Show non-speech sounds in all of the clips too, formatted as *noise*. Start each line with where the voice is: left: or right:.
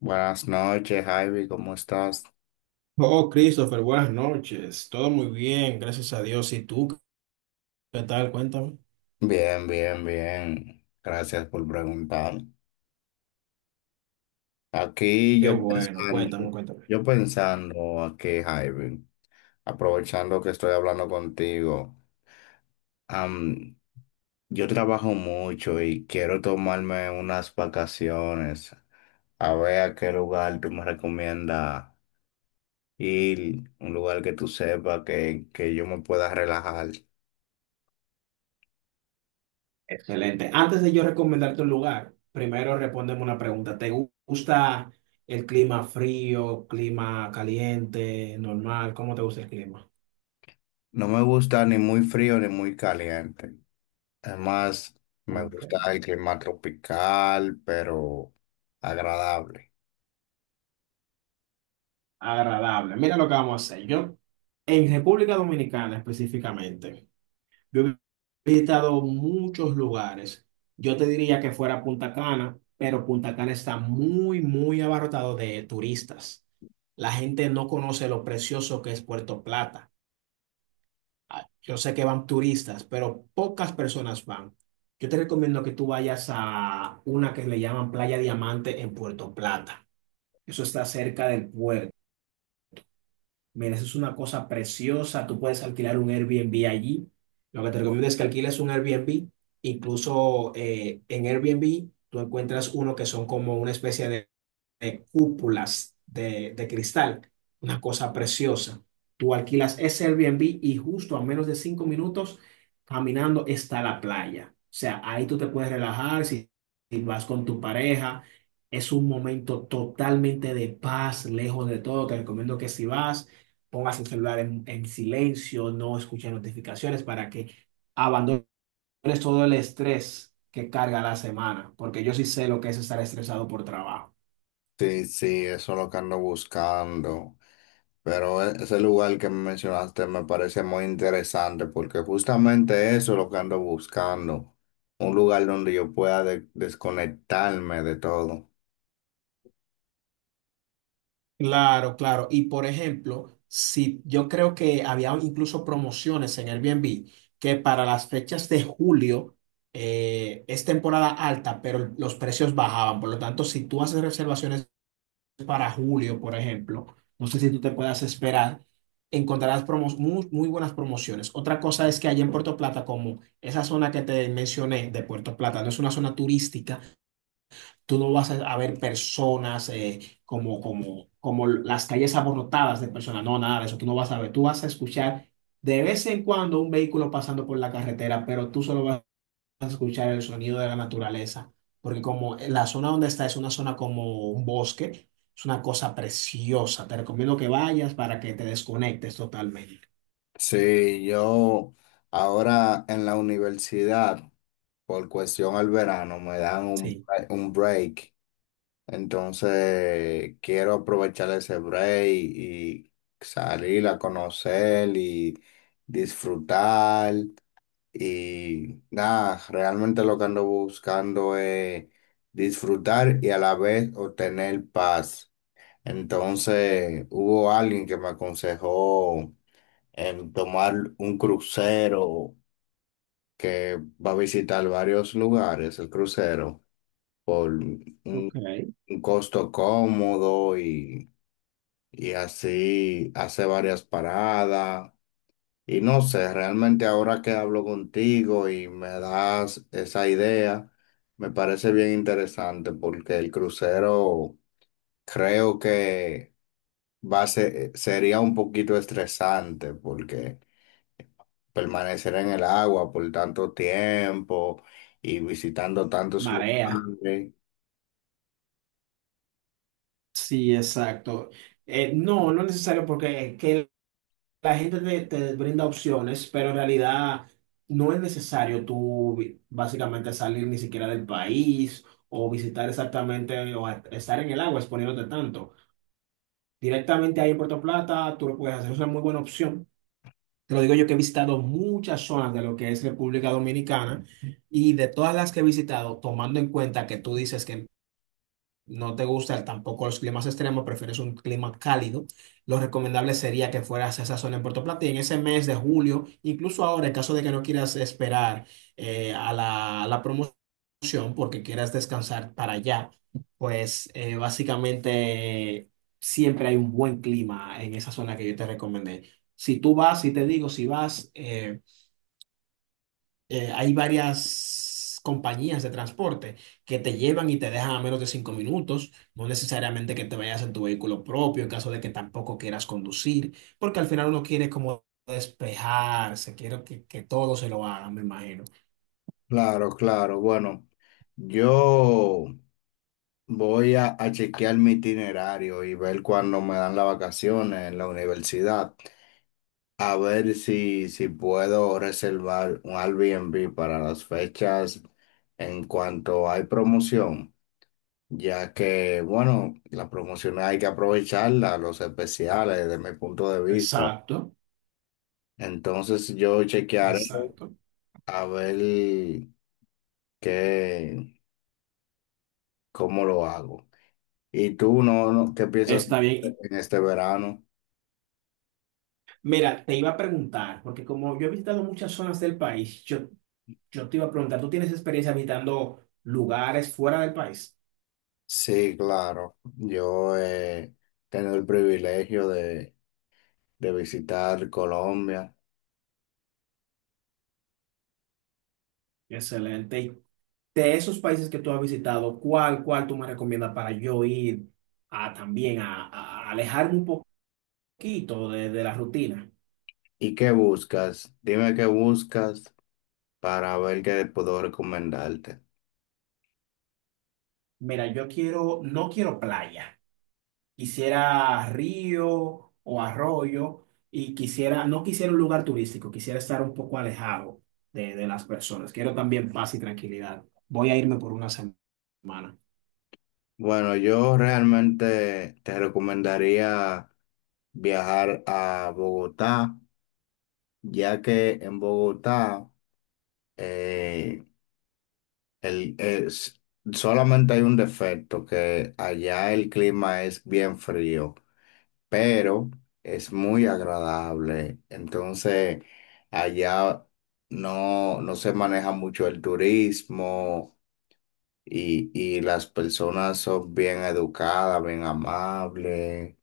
left: Buenas noches, Ivy, ¿cómo estás?
right: Oh, Christopher, buenas noches. Todo muy bien, gracias a Dios. ¿Y tú qué tal? Cuéntame.
left: Bien, bien, bien. Gracias por preguntar. Aquí
right: Qué bueno, cuéntame, cuéntame.
left: yo pensando aquí, Ivy, aprovechando que estoy hablando contigo. am, yo trabajo mucho y quiero tomarme unas vacaciones. A ver a qué lugar tú me recomiendas ir, un lugar que tú sepas que yo me pueda relajar.
right: Excelente. Antes de yo recomendarte un lugar, primero respóndeme una pregunta. ¿Te gusta el clima frío, clima caliente, normal? ¿Cómo te gusta el clima?
left: No me gusta ni muy frío ni muy caliente. Además, me gusta
right: Ok.
left: el clima tropical, pero agradable.
right: Agradable. Mira lo que vamos a hacer. Yo, en República Dominicana específicamente. Yo he visitado muchos lugares. Yo te diría que fuera Punta Cana, pero Punta Cana está muy, muy abarrotado de turistas. La gente no conoce lo precioso que es Puerto Plata. Ah, yo sé que van turistas, pero pocas personas van. Yo te recomiendo que tú vayas a una que le llaman Playa Diamante en Puerto Plata. Eso está cerca del puerto. Mira, eso es una cosa preciosa. Tú puedes alquilar un Airbnb allí. Lo que te recomiendo es que alquiles un Airbnb. Incluso en Airbnb tú encuentras uno que son como una especie de cúpulas de cristal, una cosa preciosa. Tú alquilas ese Airbnb y justo a menos de 5 minutos caminando está la playa. O sea, ahí tú te puedes relajar si, si vas con tu pareja. Es un momento totalmente de paz, lejos de todo. Te recomiendo que si vas, pongas el celular en silencio, no escuches notificaciones para que abandones todo el estrés que carga la semana, porque yo sí sé lo que es estar estresado por trabajo.
left: Sí, sí, eso es lo que ando buscando. Pero ese lugar que mencionaste me parece muy interesante porque justamente eso es lo que ando buscando. Un lugar donde yo pueda desconectarme de todo.
right: Claro, claro. Y por ejemplo, si yo creo que había incluso promociones en Airbnb que para las fechas de julio es temporada alta, pero los precios bajaban. Por lo tanto, si tú haces reservaciones para julio, por ejemplo, no sé si tú te puedas esperar, encontrarás muy, muy buenas promociones. Otra cosa es que allá en Puerto Plata, como esa zona que te mencioné de Puerto Plata, no es una zona turística. Tú no vas a ver personas como las calles abarrotadas de personas. No, nada de eso. Tú no vas a ver. Tú vas a escuchar de vez en cuando un vehículo pasando por la carretera, pero tú solo vas a escuchar el sonido de la naturaleza. Porque como la zona donde está es una zona como un bosque, es una cosa preciosa. Te recomiendo que vayas para que te desconectes totalmente.
left: Sí, yo ahora en la universidad, por cuestión al verano, me dan
right: Sí.
left: un break. Entonces, quiero aprovechar ese break y salir a conocer y disfrutar. Y nada, realmente lo que ando buscando es disfrutar y a la vez obtener paz. Entonces, hubo alguien que me aconsejó en tomar un crucero que va a visitar varios lugares, el crucero, por un
right: Ok.
left: un costo cómodo y así hace varias paradas. Y no sé, realmente ahora que hablo contigo y me das esa idea, me parece bien interesante porque el crucero creo que sería un poquito estresante porque permanecer en el agua por tanto tiempo y visitando tantos
right: Marea.
left: lugares.
right: Sí, exacto. No, no es necesario porque que la gente te, te brinda opciones, pero en realidad no es necesario básicamente salir ni siquiera del país o visitar exactamente o estar en el agua exponiéndote tanto. Directamente ahí en Puerto Plata, tú lo puedes hacer, es una muy buena opción. Te lo digo yo que he visitado muchas zonas de lo que es República Dominicana y de todas las que he visitado, tomando en cuenta que tú dices que no te gusta tampoco los climas extremos, prefieres un clima cálido, lo recomendable sería que fueras a esa zona en Puerto Plata y en ese mes de julio, incluso ahora, en caso de que no quieras esperar a la promoción porque quieras descansar para allá, pues básicamente siempre hay un buen clima en esa zona que yo te recomendé. Si tú vas, si te digo, si vas, hay varias compañías de transporte que te llevan y te dejan a menos de 5 minutos, no necesariamente que te vayas en tu vehículo propio en caso de que tampoco quieras conducir, porque al final uno quiere como despejarse, quiero que todo se lo hagan, me imagino.
left: Claro, claro. Bueno, yo. Voy a chequear mi itinerario y ver cuándo me dan las vacaciones en la universidad. A ver si puedo reservar un Airbnb para las fechas en cuanto hay promoción, ya que, bueno, las promociones hay que aprovecharlas los especiales, desde mi punto de vista.
right: Exacto,
left: Entonces yo chequearé
right: exacto.
left: a ver qué, cómo lo hago. ¿Y tú no, no, qué piensas
right: Está bien.
left: en este verano?
right: Mira, te iba a preguntar, porque como yo he visitado muchas zonas del país, yo te iba a preguntar, ¿tú tienes experiencia visitando lugares fuera del país?
left: Sí, claro. Yo he tenido el privilegio de visitar Colombia.
right: Excelente. De esos países que tú has visitado, ¿cuál, cuál tú me recomiendas para yo ir a también a alejarme un poquito de la rutina?
left: ¿Y qué buscas? Dime qué buscas para ver qué puedo recomendarte.
right: Mira, yo quiero, no quiero playa, quisiera río o arroyo y quisiera, no quisiera un lugar turístico, quisiera estar un poco alejado de las personas. Quiero también paz y tranquilidad. Voy a irme por una semana.
left: Bueno, yo realmente te recomendaría viajar a Bogotá, ya que en Bogotá eh, el- es- solamente hay un defecto, que allá el clima es bien frío, pero es muy agradable. Entonces, allá no se maneja mucho el turismo y, y las personas son bien educadas, bien amables.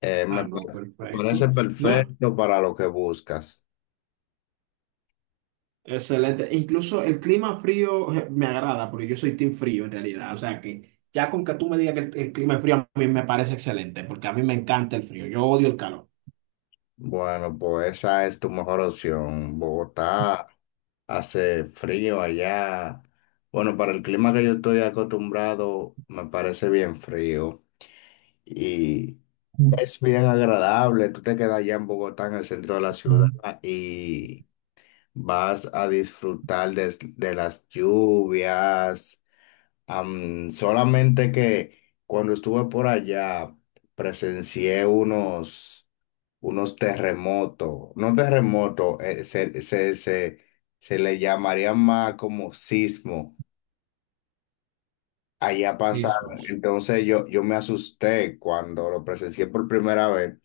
left: Eh,
right: Ah,
left: me pa-
right: no,
left: Me parece
right: perfecto. No,
left: perfecto para lo que buscas.
right: excelente. Incluso el clima frío me agrada, porque yo soy team frío en realidad. O sea que ya con que tú me digas que el clima es frío, a mí me parece excelente, porque a mí me encanta el frío. Yo odio el calor.
left: Bueno, pues esa es tu mejor opción. Bogotá hace frío allá. Bueno, para el clima que yo estoy acostumbrado, me parece bien frío. Es bien agradable, tú te quedas allá en Bogotá, en el centro de la ciudad,
right: Ujú.
left: y vas a disfrutar de las lluvias. Solamente que cuando estuve por allá, presencié unos terremotos, no terremotos, se le llamaría más como sismo. Allá pasa,
right: Sismos.
left: entonces yo me asusté cuando lo presencié por primera vez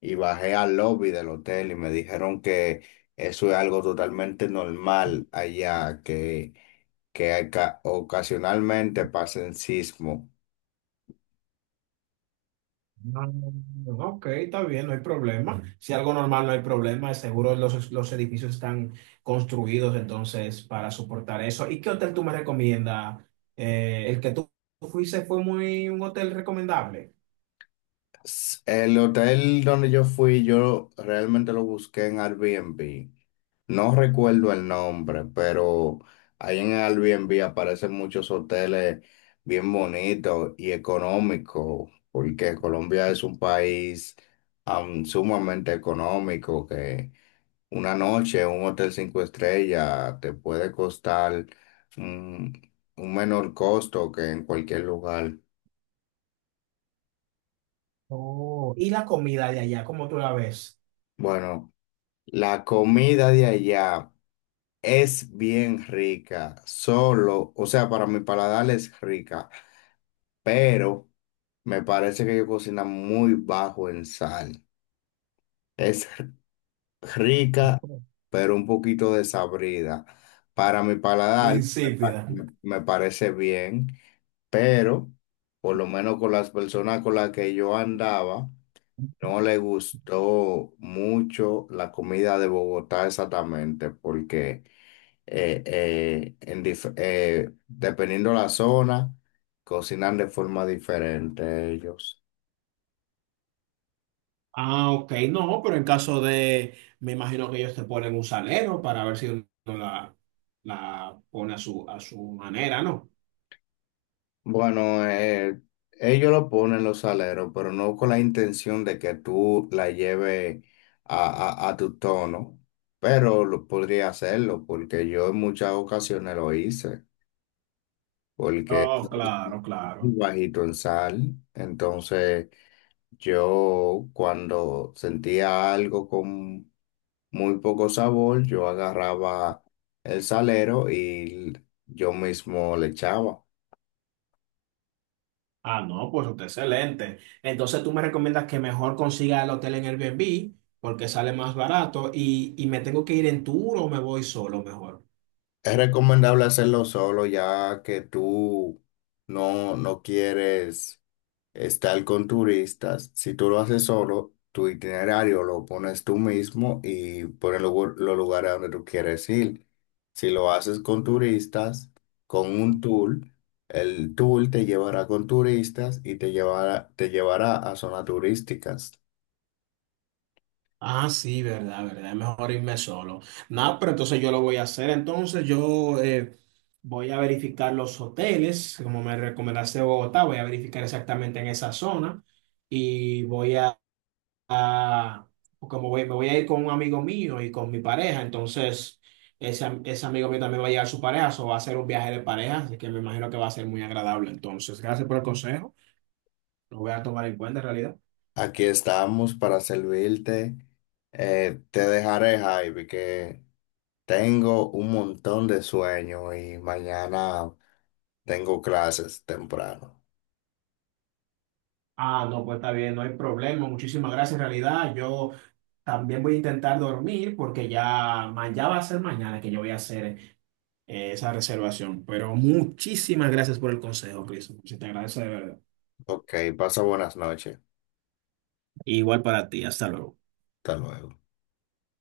left: y bajé al lobby del hotel y me dijeron que eso es algo totalmente normal allá, que ocasionalmente pasen sismo.
right: Mm, ok, está bien, no hay problema. Si algo normal no hay problema, seguro los edificios están construidos entonces para soportar eso. ¿Y qué hotel tú me recomiendas? El que tú fuiste fue muy un hotel recomendable.
left: El hotel donde yo fui, yo realmente lo busqué en Airbnb. No recuerdo el nombre, pero ahí en Airbnb aparecen muchos hoteles bien bonitos y económicos, porque Colombia es un país sumamente económico, que una noche en un hotel cinco estrellas te puede costar un, un menor costo que en cualquier lugar.
right: Oh, ¿y la comida de allá, cómo tú la ves?
left: Bueno, la comida de allá es bien rica, solo, o sea, para mi paladar es rica, pero me parece que ellos cocinan muy bajo en sal. Es *laughs* rica, pero un poquito desabrida. Para mi paladar,
right: Insípida.
left: me parece bien, pero por lo menos con las personas con las que yo andaba, no le gustó mucho la comida de Bogotá exactamente, porque dependiendo la zona, cocinan de forma diferente ellos.
right: Ah, ok, no, pero en caso de, me imagino que ellos te ponen un salero para ver si uno la, la pone a su manera, ¿no?
left: Bueno, ellos lo ponen los aleros, pero no con la intención de que tú la lleves a tu tono, pero lo podría hacerlo porque yo en muchas ocasiones lo hice, porque
right: Oh,
left: *laughs* es
right: claro,
left: muy
right: claro.
left: bajito en sal, entonces yo cuando sentía algo con muy poco sabor, yo agarraba el salero y yo mismo le echaba.
right: Ah, no, pues está excelente. Entonces tú me recomiendas que mejor consiga el hotel en Airbnb porque sale más barato y me tengo que ir en tour o me voy solo mejor.
left: Es recomendable hacerlo solo ya que tú no quieres estar con turistas. Si tú lo haces solo, tu itinerario lo pones tú mismo y pones los lugares a donde tú quieres ir. Si lo haces con turistas, con un tour, el tour te llevará con turistas y te llevará a zonas turísticas.
right: Ah, sí, verdad, verdad. Es mejor irme solo. Nada, pero entonces yo lo voy a hacer. Entonces yo voy a verificar los hoteles, como me recomendaste Bogotá, voy a verificar exactamente en esa zona y voy a, a- como voy, me voy a ir con un amigo mío y con mi pareja. Entonces ese, ese amigo mío también va a llevar su pareja, o va a ser un viaje de pareja, así que me imagino que va a ser muy agradable. Entonces, gracias por el consejo. Lo voy a tomar en cuenta en realidad.
left: Aquí estamos para servirte. Te dejaré, Javi, que... Tengo un montón de sueño y mañana tengo clases temprano.
right: Ah, no, pues está bien, no hay problema. Muchísimas gracias, en realidad. Yo también voy a intentar dormir porque ya, ya va a ser mañana que yo voy a hacer esa reservación. Pero muchísimas gracias por el consejo, Chris. Se te agradece de verdad.
left: Ok, pasa buenas noches.
right: Igual para ti. Hasta luego.
left: Hasta luego.